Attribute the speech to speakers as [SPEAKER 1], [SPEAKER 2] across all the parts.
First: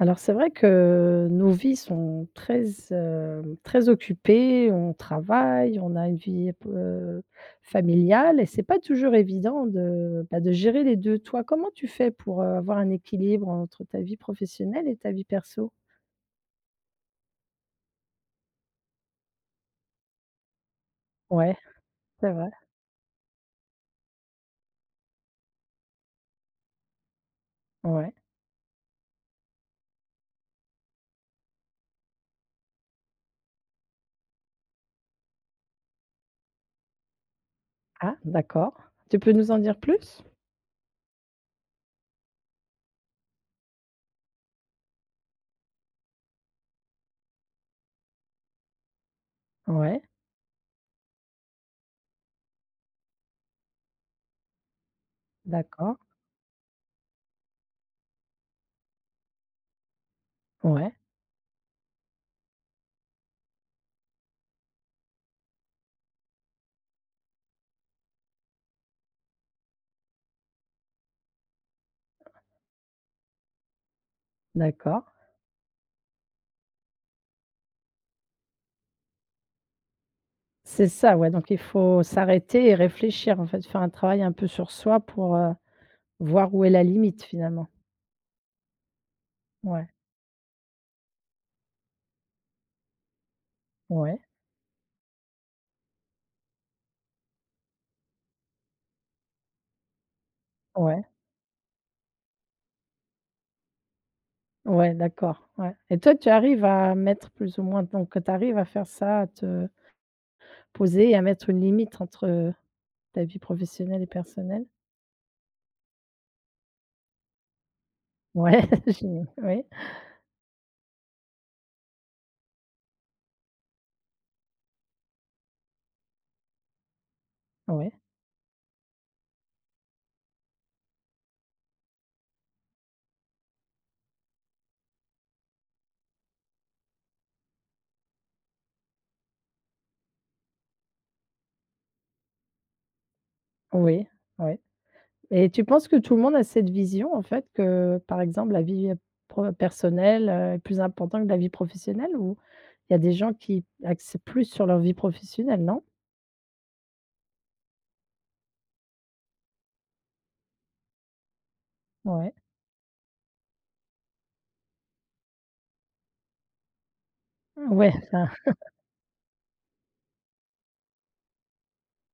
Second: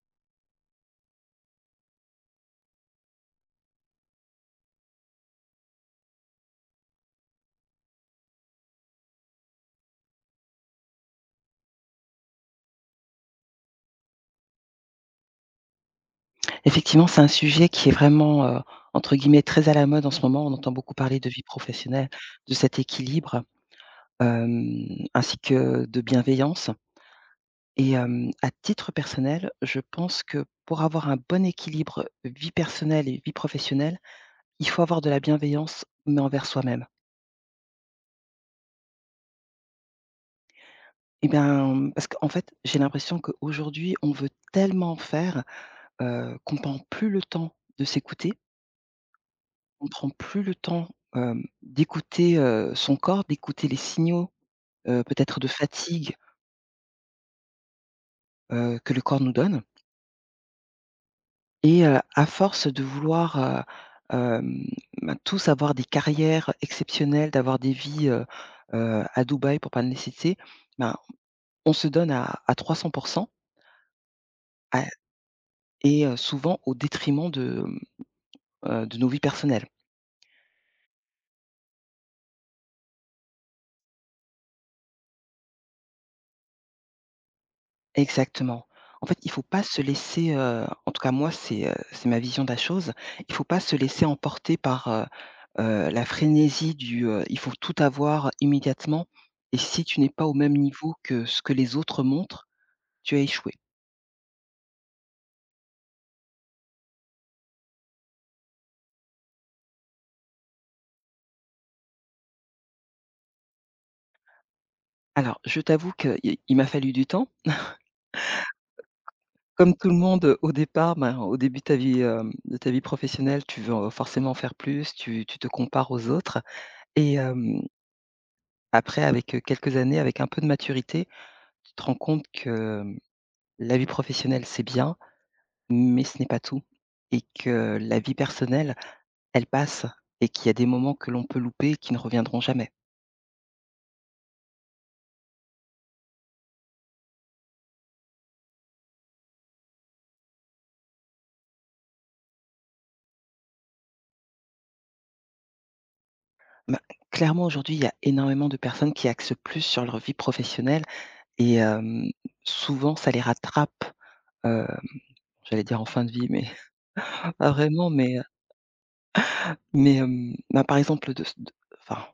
[SPEAKER 1] Alors c'est vrai que nos vies sont très, très occupées, on travaille, on a une vie p familiale et c'est pas toujours évident, bah, de gérer les 2. Toi, comment tu fais pour, avoir un équilibre entre ta vie professionnelle et ta vie perso?
[SPEAKER 2] Effectivement, c'est un sujet qui est vraiment, entre guillemets «très à la mode» en ce moment. On entend beaucoup parler de vie
[SPEAKER 1] Ouais,
[SPEAKER 2] professionnelle,
[SPEAKER 1] c'est vrai.
[SPEAKER 2] de cet équilibre, ainsi que de bienveillance et
[SPEAKER 1] Ouais.
[SPEAKER 2] à titre personnel, je pense que pour avoir un bon équilibre vie personnelle et vie professionnelle, il faut avoir de la bienveillance, mais envers soi-même.
[SPEAKER 1] Ah d'accord. Tu peux nous en dire plus?
[SPEAKER 2] Et bien, parce qu'en fait, j'ai l'impression qu'aujourd'hui, on veut tellement faire, qu'on prend plus le temps de s'écouter. On
[SPEAKER 1] Ouais,
[SPEAKER 2] prend plus le temps, d'écouter, son corps, d'écouter les signaux, peut-être de
[SPEAKER 1] d'accord.
[SPEAKER 2] fatigue, que le corps nous donne.
[SPEAKER 1] Ouais,
[SPEAKER 2] Et à force de vouloir, heu, hem, ben, tous avoir des carrières exceptionnelles, d'avoir des vies, à Dubaï pour pas ne les citer, ben, on se donne à 300 à
[SPEAKER 1] d'accord.
[SPEAKER 2] et souvent au détriment de, de nos vies personnelles.
[SPEAKER 1] C'est ça, ouais, donc il faut s'arrêter et réfléchir en fait, faire un travail un peu sur soi pour, voir où est la limite finalement.
[SPEAKER 2] Exactement. En fait, il faut pas se
[SPEAKER 1] Ouais,
[SPEAKER 2] laisser, en tout cas moi c'est ma vision de la chose. Il faut pas se laisser
[SPEAKER 1] ouais,
[SPEAKER 2] emporter par, la frénésie du, «Il faut tout avoir immédiatement». Et si tu n'es pas au même niveau
[SPEAKER 1] ouais,
[SPEAKER 2] que ce que les autres montrent, tu as échoué.
[SPEAKER 1] ouais, d'accord, ouais, et toi, tu arrives à mettre plus ou moins, donc tu arrives à faire ça, à te poser et à mettre une limite entre ta vie professionnelle et personnelle?
[SPEAKER 2] Alors je t'avoue qu'il il m'a fallu du temps.
[SPEAKER 1] Ouais, j'im oui,
[SPEAKER 2] Comme tout le monde, au départ, ben, au début de ta vie professionnelle, tu veux, forcément faire plus, tu te compares aux autres. Et
[SPEAKER 1] oui,
[SPEAKER 2] après avec, quelques années, avec un peu de maturité, tu te rends compte que la vie professionnelle, c'est bien, mais ce n'est pas tout, et que la vie personnelle, elle passe, et qu'il y a des moments que l'on peut louper et qui ne reviendront jamais.
[SPEAKER 1] oui, oui, et tu penses que tout le monde a cette vision, en fait, que, par exemple, la vie pro personnelle, est plus importante que la vie professionnelle, ou il y a des gens qui axent plus sur leur vie professionnelle, non?
[SPEAKER 2] Ben, clairement, aujourd'hui, il y a énormément de personnes qui axent plus sur leur vie professionnelle. Et
[SPEAKER 1] Ouais,
[SPEAKER 2] souvent ça les rattrape, heu, j'allais dire en fin de vie, mais pas vraiment,
[SPEAKER 1] ouais,
[SPEAKER 2] mais,
[SPEAKER 1] enfin,
[SPEAKER 2] ben, par exemple, de enfin,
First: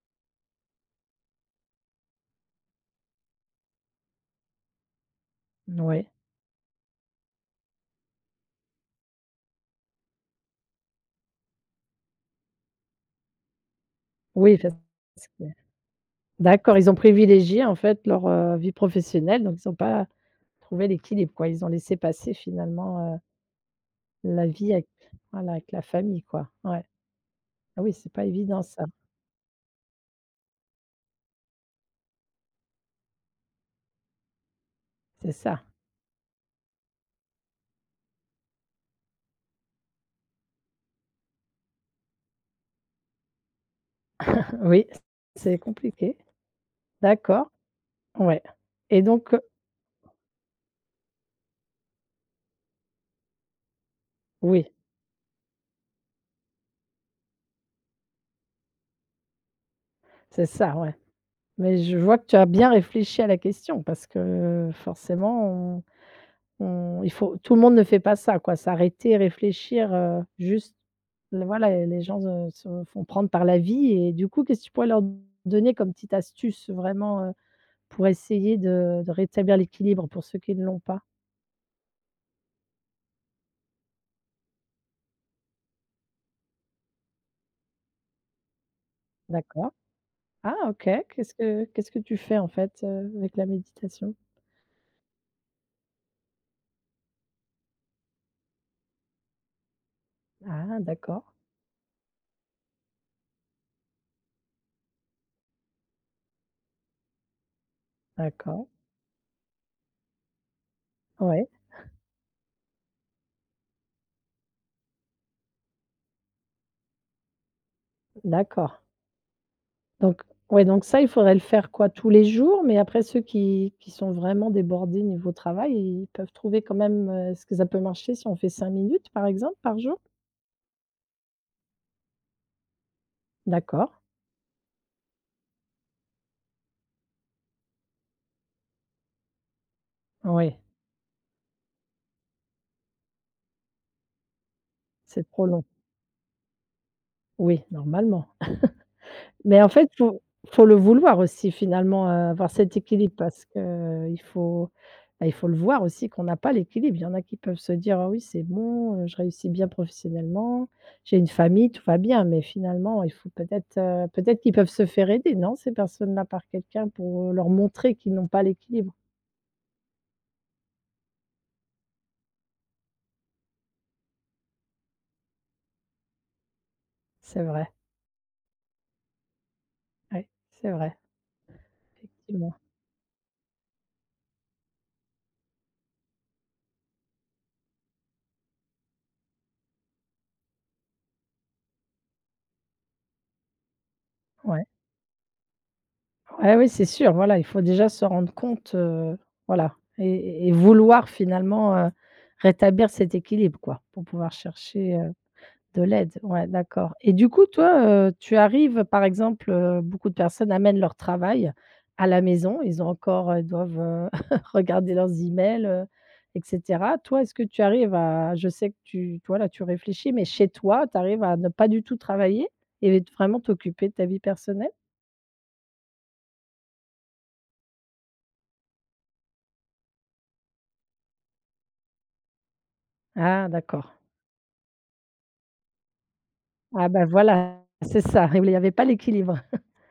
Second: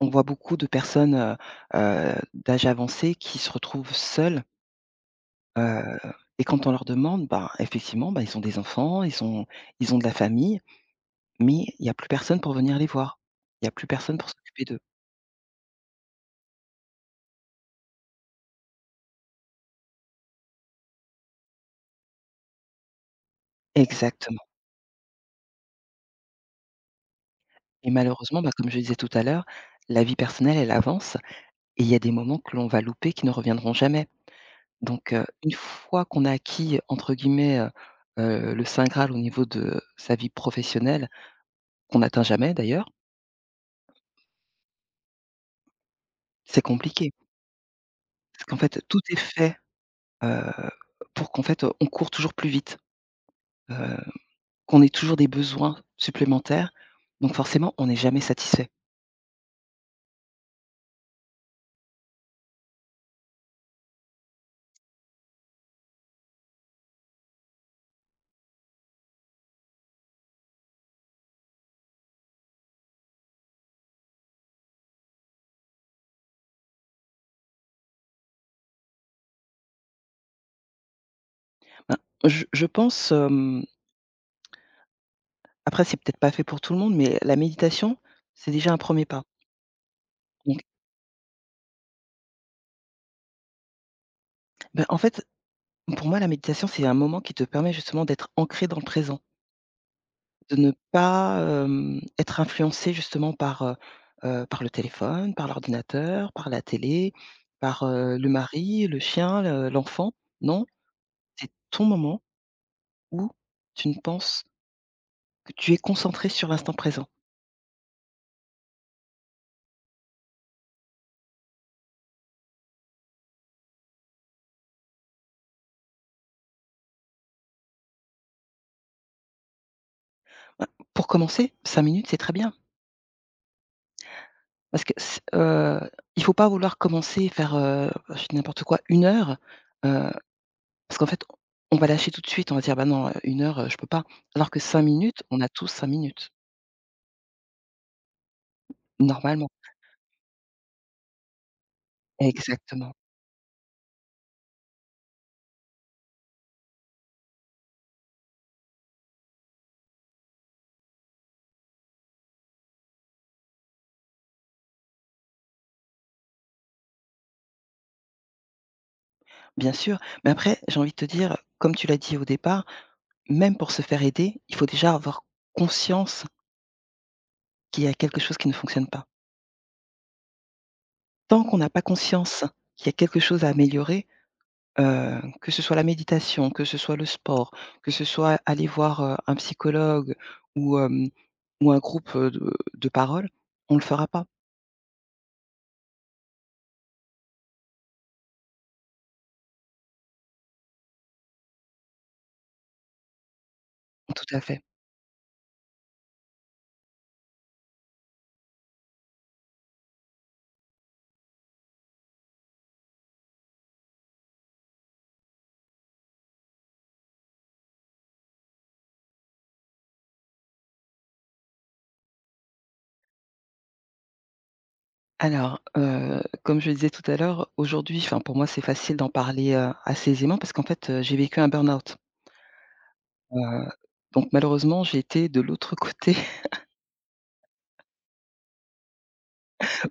[SPEAKER 2] on voit beaucoup de personnes, d'âge avancé qui se retrouvent seules. Heu
[SPEAKER 1] ouais,
[SPEAKER 2] et quand on leur demande, bah, effectivement, bah, ils ont des enfants, ils ont de la famille, mais il n'y a plus personne pour venir les voir. Il n'y a plus personne pour
[SPEAKER 1] oui,
[SPEAKER 2] s'occuper
[SPEAKER 1] parce
[SPEAKER 2] d'eux.
[SPEAKER 1] d'accord, ils ont privilégié en fait leur, vie professionnelle, donc ils ont pas trouvé l'équilibre quoi. Ils ont laissé passer finalement,
[SPEAKER 2] Exactement.
[SPEAKER 1] la vie avec, voilà, avec la famille quoi. Ouais. Ah
[SPEAKER 2] Et
[SPEAKER 1] oui, c'est pas
[SPEAKER 2] malheureusement, bah,
[SPEAKER 1] évident
[SPEAKER 2] comme je
[SPEAKER 1] ça.
[SPEAKER 2] disais tout à l'heure, la vie personnelle, elle avance, et il y a des moments que l'on va louper qui ne reviendront jamais. Donc
[SPEAKER 1] C'est
[SPEAKER 2] une
[SPEAKER 1] ça.
[SPEAKER 2] fois qu'on a acquis entre guillemets, le saint graal au niveau de sa vie professionnelle, qu'on n'atteint jamais d'ailleurs,
[SPEAKER 1] Oui, c'est compliqué.
[SPEAKER 2] c'est compliqué.
[SPEAKER 1] D'accord, ouais,
[SPEAKER 2] Parce qu'en fait, tout
[SPEAKER 1] et
[SPEAKER 2] est
[SPEAKER 1] donc,
[SPEAKER 2] fait, heu, pour qu'en fait, on court toujours plus vite, heu
[SPEAKER 1] oui,
[SPEAKER 2] qu'on ait toujours des besoins supplémentaires, donc forcément, on n'est jamais satisfait.
[SPEAKER 1] c'est ça, ouais, mais je vois que tu as bien réfléchi à la question, parce que forcément, on on il faut tout le monde ne fait pas ça quoi, s'arrêter, réfléchir, juste le voilà, les gens, se font prendre par la vie, et du coup, qu'est-ce que tu pourrais leur donner comme petite astuce vraiment, pour essayer de rétablir l'équilibre pour ceux qui ne l'ont pas?
[SPEAKER 2] Ben, je pense, après c'est peut-être pas fait pour tout le monde, mais la méditation, c'est déjà un premier pas.
[SPEAKER 1] D'accord. Ah
[SPEAKER 2] Donc,
[SPEAKER 1] OK. Qu'est-ce que tu fais en fait, avec la méditation?
[SPEAKER 2] ben, en fait, pour moi, la méditation, c'est un moment qui te permet justement d'être ancré dans le présent. De ne
[SPEAKER 1] Ah d'accord,
[SPEAKER 2] pas, être influencé justement par le téléphone, par l'ordinateur, par la télé, par, le
[SPEAKER 1] d'accord.
[SPEAKER 2] mari, le chien, le l'enfant. Non,
[SPEAKER 1] Ouais,
[SPEAKER 2] c'est ton moment où tu ne penses que tu es concentré sur l'instant présent.
[SPEAKER 1] d'accord. Donc ouais, donc ça, il faudrait le faire quoi? Tous les jours? Mais après, ceux qui sont vraiment débordés niveau travail, ils peuvent trouver quand même, est-ce que ça peut marcher si on fait 5 minutes, par exemple, par jour?
[SPEAKER 2] Bah, pour commencer, 5 minutes, c'est très bien.
[SPEAKER 1] D'accord,
[SPEAKER 2] Parce que c Il faut pas vouloir commencer et faire, je dis n'importe quoi, 1 heure, heu,
[SPEAKER 1] oui,
[SPEAKER 2] parce qu'en fait, on va lâcher tout de suite, on va dire: «Bah non, 1 heure, je peux pas». Alors que 5 minutes,
[SPEAKER 1] c'est
[SPEAKER 2] on
[SPEAKER 1] trop
[SPEAKER 2] a
[SPEAKER 1] long.
[SPEAKER 2] tous 5 minutes,
[SPEAKER 1] Oui, normalement.
[SPEAKER 2] normalement.
[SPEAKER 1] Mais en fait, faut le vouloir aussi finalement, avoir cet
[SPEAKER 2] Exactement.
[SPEAKER 1] équilibre, parce qu'il faut, bah, il faut le voir aussi qu'on n'a pas l'équilibre. Il y en a qui peuvent se dire: «Ah oui, c'est bon, je réussis bien professionnellement, j'ai une famille, tout va bien». Mais finalement, il faut peut-être qu'ils peuvent se faire aider, non, ces personnes-là, par quelqu'un pour, leur montrer qu'ils n'ont pas l'équilibre?
[SPEAKER 2] Bien sûr, mais après, j'ai envie de te dire, comme tu l'as dit au départ, même pour se faire aider, il faut déjà avoir conscience
[SPEAKER 1] C'est vrai,
[SPEAKER 2] qu'il y a quelque chose qui ne fonctionne pas.
[SPEAKER 1] ouais, c'est vrai,
[SPEAKER 2] Tant qu'on n'a pas conscience
[SPEAKER 1] effectivement,
[SPEAKER 2] qu'il y a quelque chose à améliorer, que ce soit la méditation, que ce soit le sport, que ce soit aller voir, un psychologue ou hem, ou un groupe, de parole, on ne le fera pas.
[SPEAKER 1] ouais. Ah oui, c'est sûr, voilà, il faut déjà se rendre compte, voilà, et vouloir finalement, rétablir cet équilibre quoi, pour pouvoir
[SPEAKER 2] Tout à fait.
[SPEAKER 1] chercher, de l'aide. Ouais, d'accord, et du coup toi, tu arrives par exemple, beaucoup de personnes amènent leur travail à la maison, ils ont encore, ils doivent, regarder leurs emails, et cetera. Toi, est-ce que tu arrives à je sais que tu toi là, tu réfléchis, mais chez toi, tu arrives à ne pas du tout travailler et vraiment t'occuper de ta vie personnelle?
[SPEAKER 2] Alors, comme je le disais tout à l'heure, aujourd'hui, enfin, pour moi, c'est facile d'en parler, assez aisément parce qu'en fait, j'ai vécu un burn-out.
[SPEAKER 1] Ah
[SPEAKER 2] Heu,
[SPEAKER 1] d'accord.
[SPEAKER 2] donc malheureusement, j'ai été de l'autre côté
[SPEAKER 1] Ah bah, voilà, c'est ça, il y avait pas l'équilibre.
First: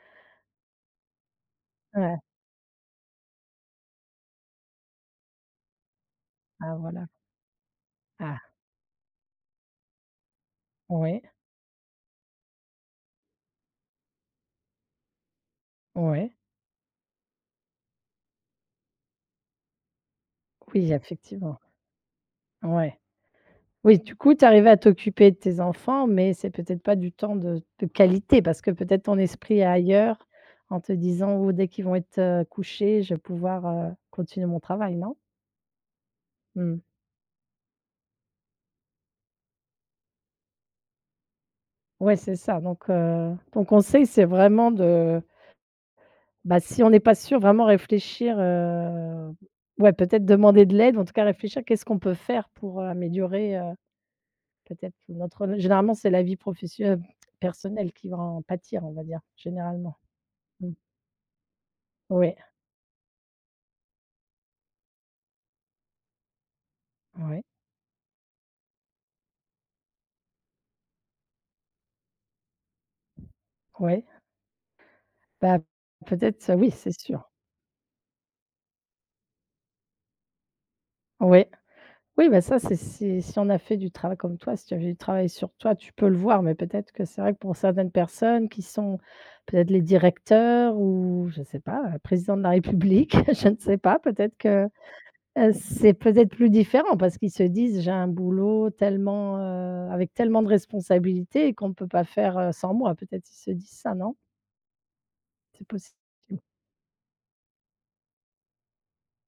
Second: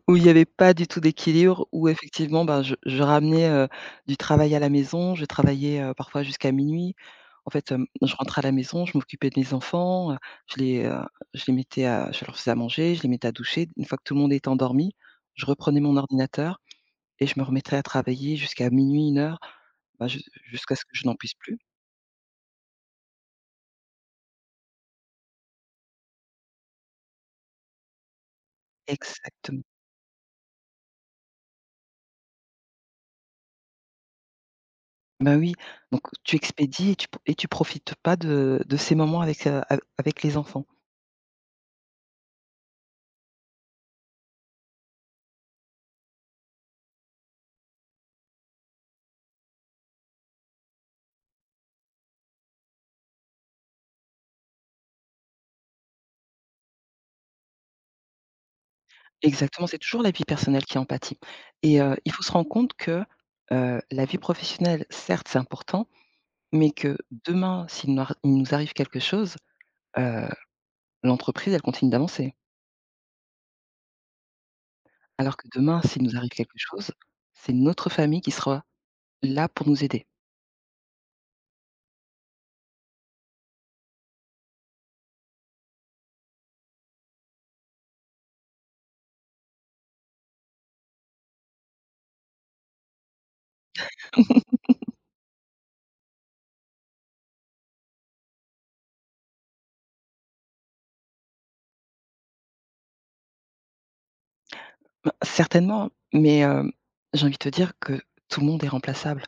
[SPEAKER 2] où il y avait pas du tout d'équilibre, où
[SPEAKER 1] Ouais,
[SPEAKER 2] effectivement, ben, je ramenais, du travail à la maison. Je travaillais, parfois jusqu'à
[SPEAKER 1] ah
[SPEAKER 2] minuit.
[SPEAKER 1] voilà.
[SPEAKER 2] En fait, je
[SPEAKER 1] Ah,
[SPEAKER 2] rentrais à la maison, je m'occupais de mes enfants, je les, heu,
[SPEAKER 1] ouais,
[SPEAKER 2] je leur faisais à manger, je les mettais à doucher. Une fois que tout le monde était endormi, je reprenais mon
[SPEAKER 1] ouais.
[SPEAKER 2] ordinateur et je me remettrais à travailler jusqu'à 00:00-01:00, bah, jusqu'à ce que
[SPEAKER 1] Oui,
[SPEAKER 2] je n'en puisse plus.
[SPEAKER 1] effectivement, ouais. Oui, du coup, tu arrivais à t'occuper de tes enfants, mais c'est peut-être pas du temps de qualité, parce que peut-être ton esprit
[SPEAKER 2] Exactement.
[SPEAKER 1] est ailleurs en te disant: «Oh, dès qu'ils vont être, couchés, je vais pouvoir, continuer mon travail», non?
[SPEAKER 2] Bah, oui, donc tu
[SPEAKER 1] Mmh.
[SPEAKER 2] expédies et tu p tu profites pas de ces moments avec les enfants.
[SPEAKER 1] Ouais, c'est ça, donc ton conseil, c'est vraiment de. Bah, si on n'est pas sûr, vraiment réfléchir, ouais, peut-être demander de l'aide, en tout cas réfléchir, qu'est-ce qu'on peut faire pour, améliorer, peut-être notre généralement, c'est la vie professionnelle personnelle qui va en pâtir, on va dire,
[SPEAKER 2] Exactement, c'est
[SPEAKER 1] généralement.
[SPEAKER 2] toujours la vie personnelle
[SPEAKER 1] Mmh.
[SPEAKER 2] qui en pâtit. Et il faut se
[SPEAKER 1] Ouais,
[SPEAKER 2] rendre compte que, la vie professionnelle, certes, c'est important, mais que
[SPEAKER 1] ouais,
[SPEAKER 2] demain, s'il nous ar il nous arrive quelque chose, heu, l'entreprise, elle continue d'avancer.
[SPEAKER 1] ouais.
[SPEAKER 2] Alors que
[SPEAKER 1] Bah,
[SPEAKER 2] demain, s'il nous arrive
[SPEAKER 1] peut-être,
[SPEAKER 2] quelque
[SPEAKER 1] oui,
[SPEAKER 2] chose,
[SPEAKER 1] c'est sûr.
[SPEAKER 2] c'est notre famille qui sera là pour nous aider.
[SPEAKER 1] Oui. Oui, bah, ça, c'est si on a fait du travail comme toi, si tu as fait du travail sur toi, tu peux le voir, mais peut-être que c'est vrai que pour certaines personnes qui sont peut-être les directeurs ou je ne sais pas, président de la République, je ne sais pas, peut-être que, c'est peut-être plus différent parce qu'ils se disent: «J'ai un boulot tellement, avec tellement de responsabilités qu'on ne peut pas faire, sans moi». Peut-être ils se disent ça, non?
[SPEAKER 2] Ben,
[SPEAKER 1] C'est
[SPEAKER 2] certainement,
[SPEAKER 1] possible.
[SPEAKER 2] mais j'ai envie de te dire que tout le monde est remplaçable.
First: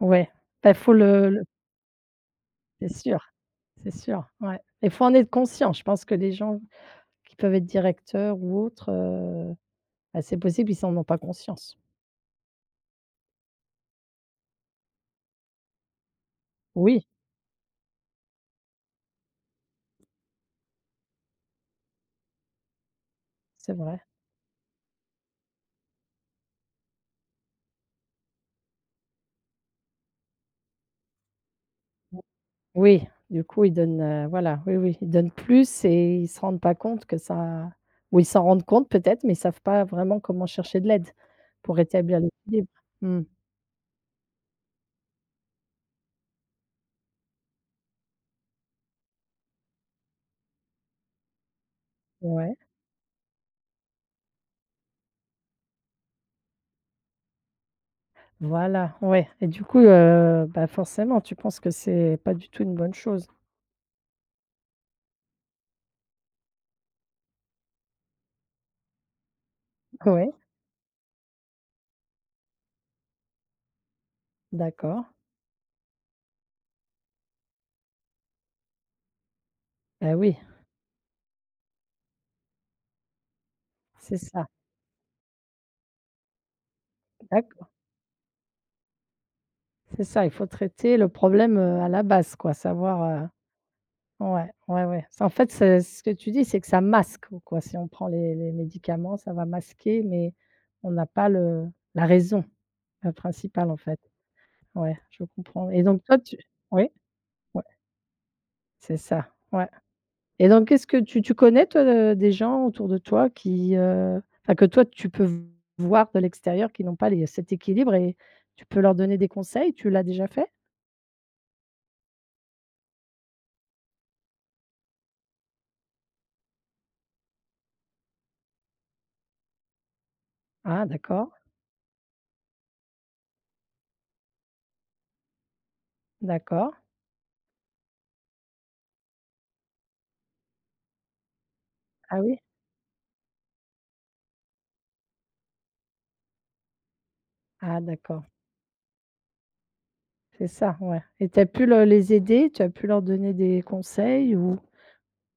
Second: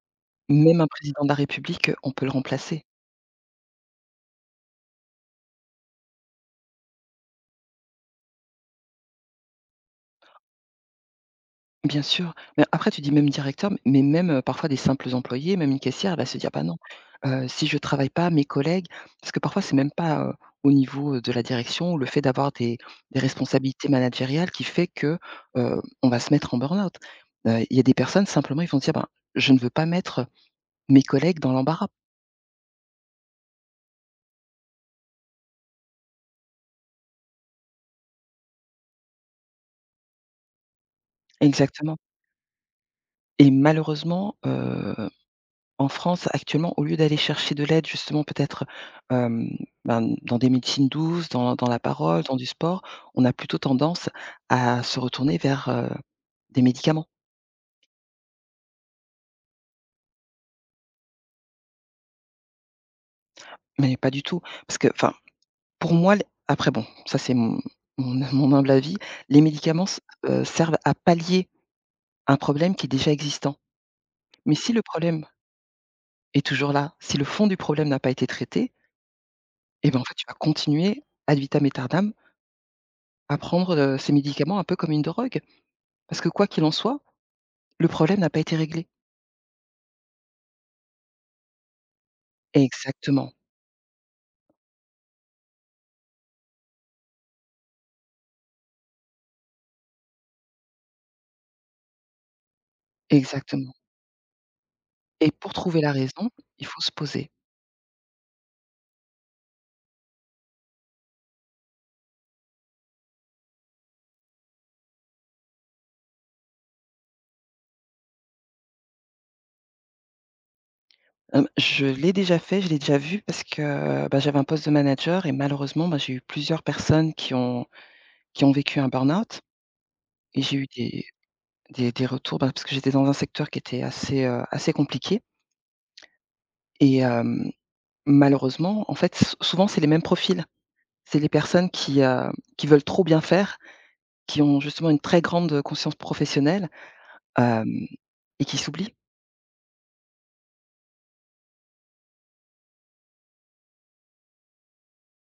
[SPEAKER 1] Ouais, Il
[SPEAKER 2] Même un
[SPEAKER 1] faut
[SPEAKER 2] président de la
[SPEAKER 1] le
[SPEAKER 2] République, on peut le remplacer.
[SPEAKER 1] c'est sûr, c'est sûr, ouais. Il faut en être conscient. Je pense que les gens qui peuvent être directeurs ou autres, bah, c'est possible, ils en ont pas conscience.
[SPEAKER 2] Bien sûr, mais après tu dis même directeur, mais même, parfois des simples employés, même une caissière, elle va se dire: «Bah non,
[SPEAKER 1] Oui,
[SPEAKER 2] si je travaille pas, mes collègues» parce que parfois c'est même pas, au niveau de la direction, ou le fait d'avoir des
[SPEAKER 1] c'est
[SPEAKER 2] responsabilités
[SPEAKER 1] vrai.
[SPEAKER 2] managériales qui fait que, on va se mettre en burn-out. Il y a des personnes simplement, ils vont se dire: «Bah, je ne veux pas mettre mes collègues dans l'embarras».
[SPEAKER 1] Oui, du coup, ils donnent, voilà, oui, oui, ils donnent plus et ils se rendent pas compte que ça, ou ils s'en rendent compte peut-être, mais ils savent pas vraiment comment chercher de l'aide pour
[SPEAKER 2] Exactement.
[SPEAKER 1] rétablir l'équilibre. Mmh,
[SPEAKER 2] Et malheureusement, en France, actuellement, au lieu d'aller chercher de l'aide justement peut-être, hem, ben, dans des médecines douces, dans la parole, dans du
[SPEAKER 1] ouais,
[SPEAKER 2] sport, on a plutôt tendance à se retourner vers, des médicaments.
[SPEAKER 1] voilà, ouais, et du coup, bah, forcément, tu penses que c'est pas du tout une bonne chose?
[SPEAKER 2] Mais pas du tout, parce que enfin, pour moi, l après bon, ça c'est mon mon humble avis. Les médicaments s
[SPEAKER 1] Ouais,
[SPEAKER 2] servent à pallier un problème qui est déjà existant. Mais si le
[SPEAKER 1] d'accord.
[SPEAKER 2] problème est toujours là, si le fond du problème n'a pas été traité, eh ben, en
[SPEAKER 1] Bah,
[SPEAKER 2] fait, tu vas
[SPEAKER 1] oui,
[SPEAKER 2] continuer ad vitam aeternam à prendre, ces
[SPEAKER 1] c'est ça,
[SPEAKER 2] médicaments un peu comme une drogue. Parce que quoi qu'il en soit,
[SPEAKER 1] d'accord,
[SPEAKER 2] le problème n'a pas été réglé.
[SPEAKER 1] c'est ça, il faut traiter le problème, à la base quoi, savoir.
[SPEAKER 2] Exactement,
[SPEAKER 1] Ouais, ouais, ouais. C'est en fait, c'est ce que tu dis, c'est que ça masque ou quoi. Si on prend les médicaments, ça va masquer, mais on n'a pas le la raison, la principale,
[SPEAKER 2] exactement.
[SPEAKER 1] en fait. Ouais, je
[SPEAKER 2] Et pour
[SPEAKER 1] comprends,
[SPEAKER 2] trouver
[SPEAKER 1] et
[SPEAKER 2] la
[SPEAKER 1] donc toi,
[SPEAKER 2] raison,
[SPEAKER 1] tu
[SPEAKER 2] il faut
[SPEAKER 1] oui?
[SPEAKER 2] se poser.
[SPEAKER 1] Ouais, c'est ça, ouais. Et donc qu'est-ce que tu connais toi, des gens autour de toi qui, enfin que toi tu peux voir de l'extérieur, qui n'ont pas les cet équilibre, et tu peux leur donner des conseils? Tu l'as déjà fait?
[SPEAKER 2] Je l'ai déjà fait, je l'ai déjà vu parce que, bah, j'avais un poste de manager. Et malheureusement, bah, j'ai eu plusieurs personnes qui ont vécu un burn-out, et j'ai eu
[SPEAKER 1] Ah
[SPEAKER 2] des
[SPEAKER 1] d'accord,
[SPEAKER 2] des des retours, bah, parce que j'étais dans un secteur qui était assez compliqué.
[SPEAKER 1] d'accord.
[SPEAKER 2] Et malheureusement, en fait, s souvent, c'est les mêmes profils. C'est les personnes qui,
[SPEAKER 1] Ah
[SPEAKER 2] heu,
[SPEAKER 1] oui?
[SPEAKER 2] qui veulent trop bien faire, qui ont justement une très grande, conscience professionnelle,
[SPEAKER 1] Ah
[SPEAKER 2] hem
[SPEAKER 1] d'accord,
[SPEAKER 2] et qui s'oublient.
[SPEAKER 1] c'est ça, ouais, et tu as pu le les aider? Tu as pu leur donner des conseils ou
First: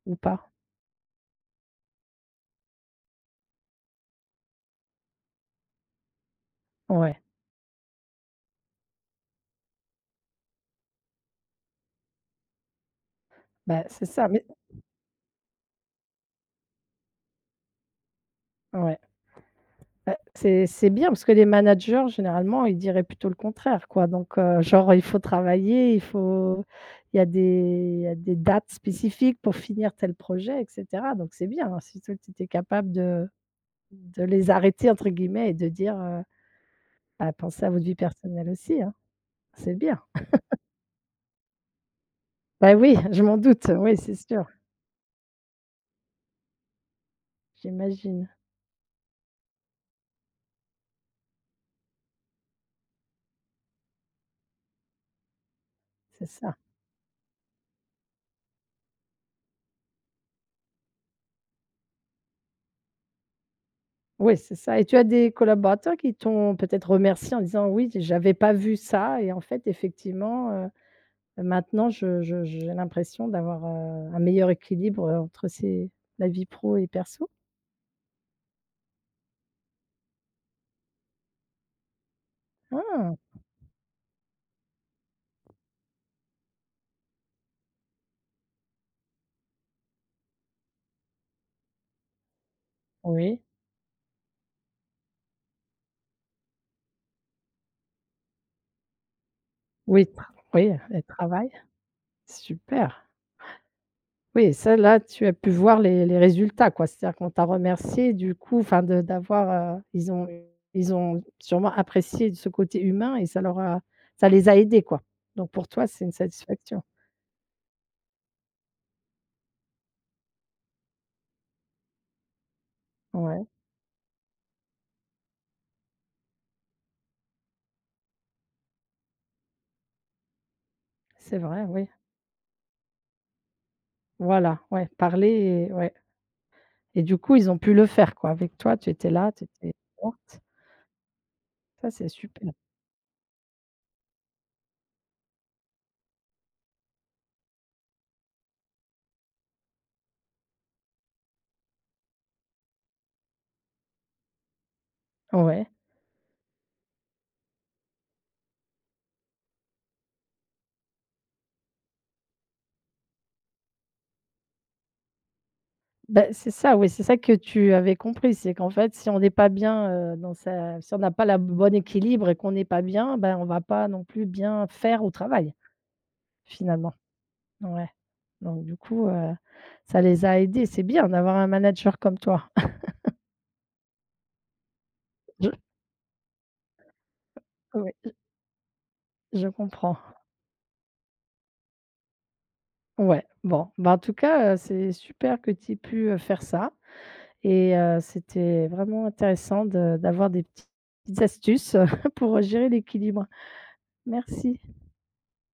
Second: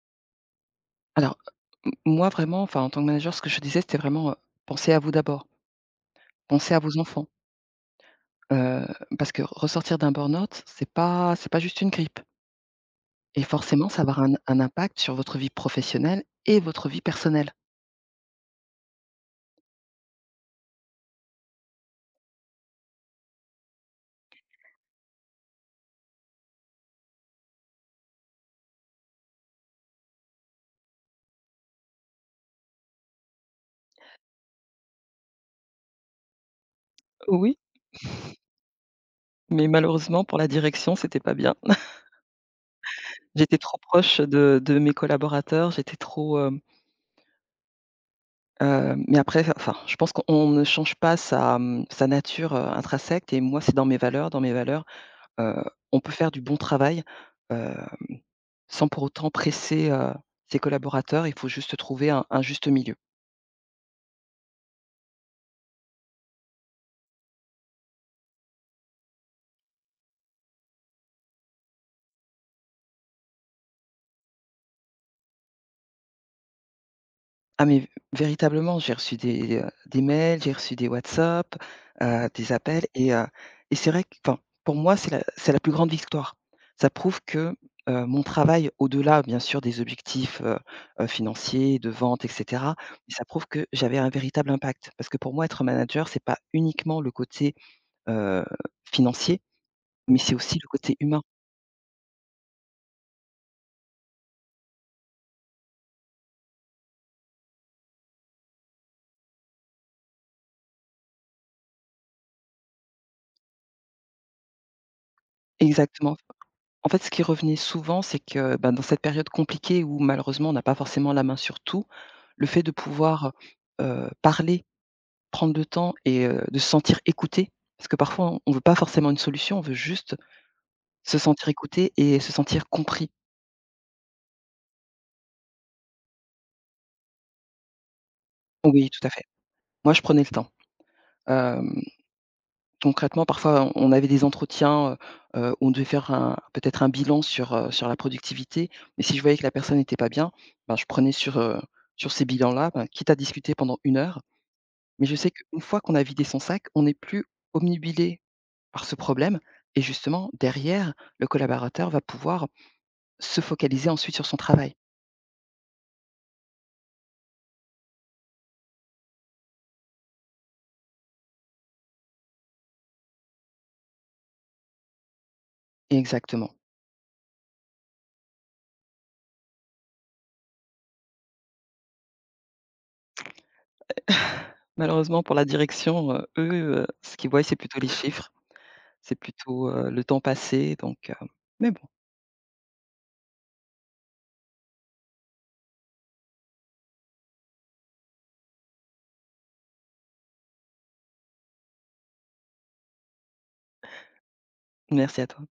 [SPEAKER 1] ou pas?
[SPEAKER 2] Alors, m moi vraiment, enfin en tant que manager, ce que je disais, c'était vraiment, pensez à vous d'abord, pensez à vos
[SPEAKER 1] Ouais,
[SPEAKER 2] enfants, heu, parce que ressortir d'un burn-out, c'est pas juste une grippe, et
[SPEAKER 1] bah,
[SPEAKER 2] forcément ça
[SPEAKER 1] c'est
[SPEAKER 2] va avoir
[SPEAKER 1] ça,
[SPEAKER 2] un
[SPEAKER 1] mais
[SPEAKER 2] un impact sur votre vie professionnelle et votre vie personnelle.
[SPEAKER 1] ouais. Bah, c'est bien parce que les managers généralement, ils diraient plutôt le contraire quoi, donc genre, il faut travailler, il y a des dates spécifiques pour finir tel projet et cetera, donc c'est bien, hein, si toi tu étais capable de «les arrêter» entre guillemets et de dire, «Bah,
[SPEAKER 2] Oui,
[SPEAKER 1] pensez à votre vie personnelle aussi, hein».
[SPEAKER 2] mais
[SPEAKER 1] C'est bien.
[SPEAKER 2] malheureusement pour la direction, c'était pas bien.
[SPEAKER 1] Bah, oui, je m'en
[SPEAKER 2] J'étais
[SPEAKER 1] doute,
[SPEAKER 2] trop
[SPEAKER 1] oui, c'est
[SPEAKER 2] proche
[SPEAKER 1] sûr,
[SPEAKER 2] de mes collaborateurs,
[SPEAKER 1] j'imagine,
[SPEAKER 2] mais après enfin, je pense qu'on ne change pas sa nature, intrinsèque. Et moi, c'est dans mes valeurs, dans mes valeurs, heu, on peut
[SPEAKER 1] c'est
[SPEAKER 2] faire du
[SPEAKER 1] ça.
[SPEAKER 2] bon travail, sans pour autant presser, ses collaborateurs. Il faut juste trouver un juste milieu.
[SPEAKER 1] Oui, c'est ça, et tu as des collaborateurs qui t'ont peut-être remercié en disant: «Oui, j'avais pas vu ça», et en fait effectivement, maintenant, je j'ai l'impression d'avoir, un meilleur équilibre, entre ces la vie pro et perso.
[SPEAKER 2] Ah mais véritablement, j'ai reçu des mails, j'ai reçu des WhatsApp, des appels et
[SPEAKER 1] Ah!
[SPEAKER 2] heu et c'est vrai que enfin, pour moi, c'est la plus grande victoire. Ça prouve que, mon travail au-delà bien sûr des objectifs, financiers, de vente et cetera, ça
[SPEAKER 1] Oui.
[SPEAKER 2] prouve que j'avais un véritable impact. Parce que pour moi, être manager, c'est pas uniquement le côté, heu, financier,
[SPEAKER 1] Oui,
[SPEAKER 2] mais
[SPEAKER 1] tra
[SPEAKER 2] c'est aussi le
[SPEAKER 1] oui,
[SPEAKER 2] côté
[SPEAKER 1] le
[SPEAKER 2] humain.
[SPEAKER 1] travail. Super. Oui, ça, là, tu as pu voir les résultats, quoi. C'est-à-dire qu'on t'a remercié du coup, enfin de d'avoir, ils ont sûrement apprécié ce côté humain, et ça les a aidés, quoi. Donc pour toi, c'est une
[SPEAKER 2] Exactement.
[SPEAKER 1] satisfaction.
[SPEAKER 2] En fait, ce qui revenait souvent, c'est que, ben, dans cette période compliquée où malheureusement on n'a pas forcément la main sur tout, le fait de pouvoir,
[SPEAKER 1] Ouais,
[SPEAKER 2] parler, prendre le temps, et de se sentir écouté, parce que parfois on ne veut pas forcément une solution, on veut juste se
[SPEAKER 1] c'est
[SPEAKER 2] sentir
[SPEAKER 1] vrai, oui.
[SPEAKER 2] écouté et se sentir compris.
[SPEAKER 1] Voilà, ouais, parler, et ouais. Et du coup, ils ont pu le faire quoi. Avec toi, tu
[SPEAKER 2] Oui, tout à
[SPEAKER 1] étais
[SPEAKER 2] fait.
[SPEAKER 1] là, tu étais
[SPEAKER 2] Moi, je prenais le
[SPEAKER 1] forte.
[SPEAKER 2] temps. Hem,
[SPEAKER 1] Ça, c'est super.
[SPEAKER 2] Concrètement, parfois on avait des entretiens, où on devait faire un peut-être un bilan sur la productivité, mais si je voyais que la personne n'était pas bien, ben, je prenais sur ces bilans-là, ben, quitte à discuter pendant 1 heure. Mais je sais qu'une
[SPEAKER 1] Ouais.
[SPEAKER 2] fois qu'on a vidé son sac, on n'est plus obnubilé par ce problème, et justement derrière, le collaborateur va pouvoir se focaliser ensuite sur son travail.
[SPEAKER 1] Bah, c'est ça, oui, c'est ça que tu avais compris. C'est qu'en fait, si on n'est pas bien, dans sa si on n'a pas la bonne équilibre et qu'on n'est pas bien, ben, on va pas non plus bien faire au travail,
[SPEAKER 2] Exactement.
[SPEAKER 1] finalement. Ouais. Donc du coup, ça les a aidés. C'est bien d'avoir un manager comme toi.
[SPEAKER 2] Malheureusement pour la
[SPEAKER 1] Je
[SPEAKER 2] direction, eux, ce qu'ils voient, c'est plutôt les
[SPEAKER 1] Oui,
[SPEAKER 2] chiffres, c'est
[SPEAKER 1] je
[SPEAKER 2] plutôt,
[SPEAKER 1] comprends.
[SPEAKER 2] le temps passé, mais bon,
[SPEAKER 1] Ouais, bon, bah, en tout cas, c'est super que tu aies pu, faire ça. Et c'était vraiment intéressant de d'avoir des petites astuces pour gérer l'équilibre. Merci.
[SPEAKER 2] merci à toi.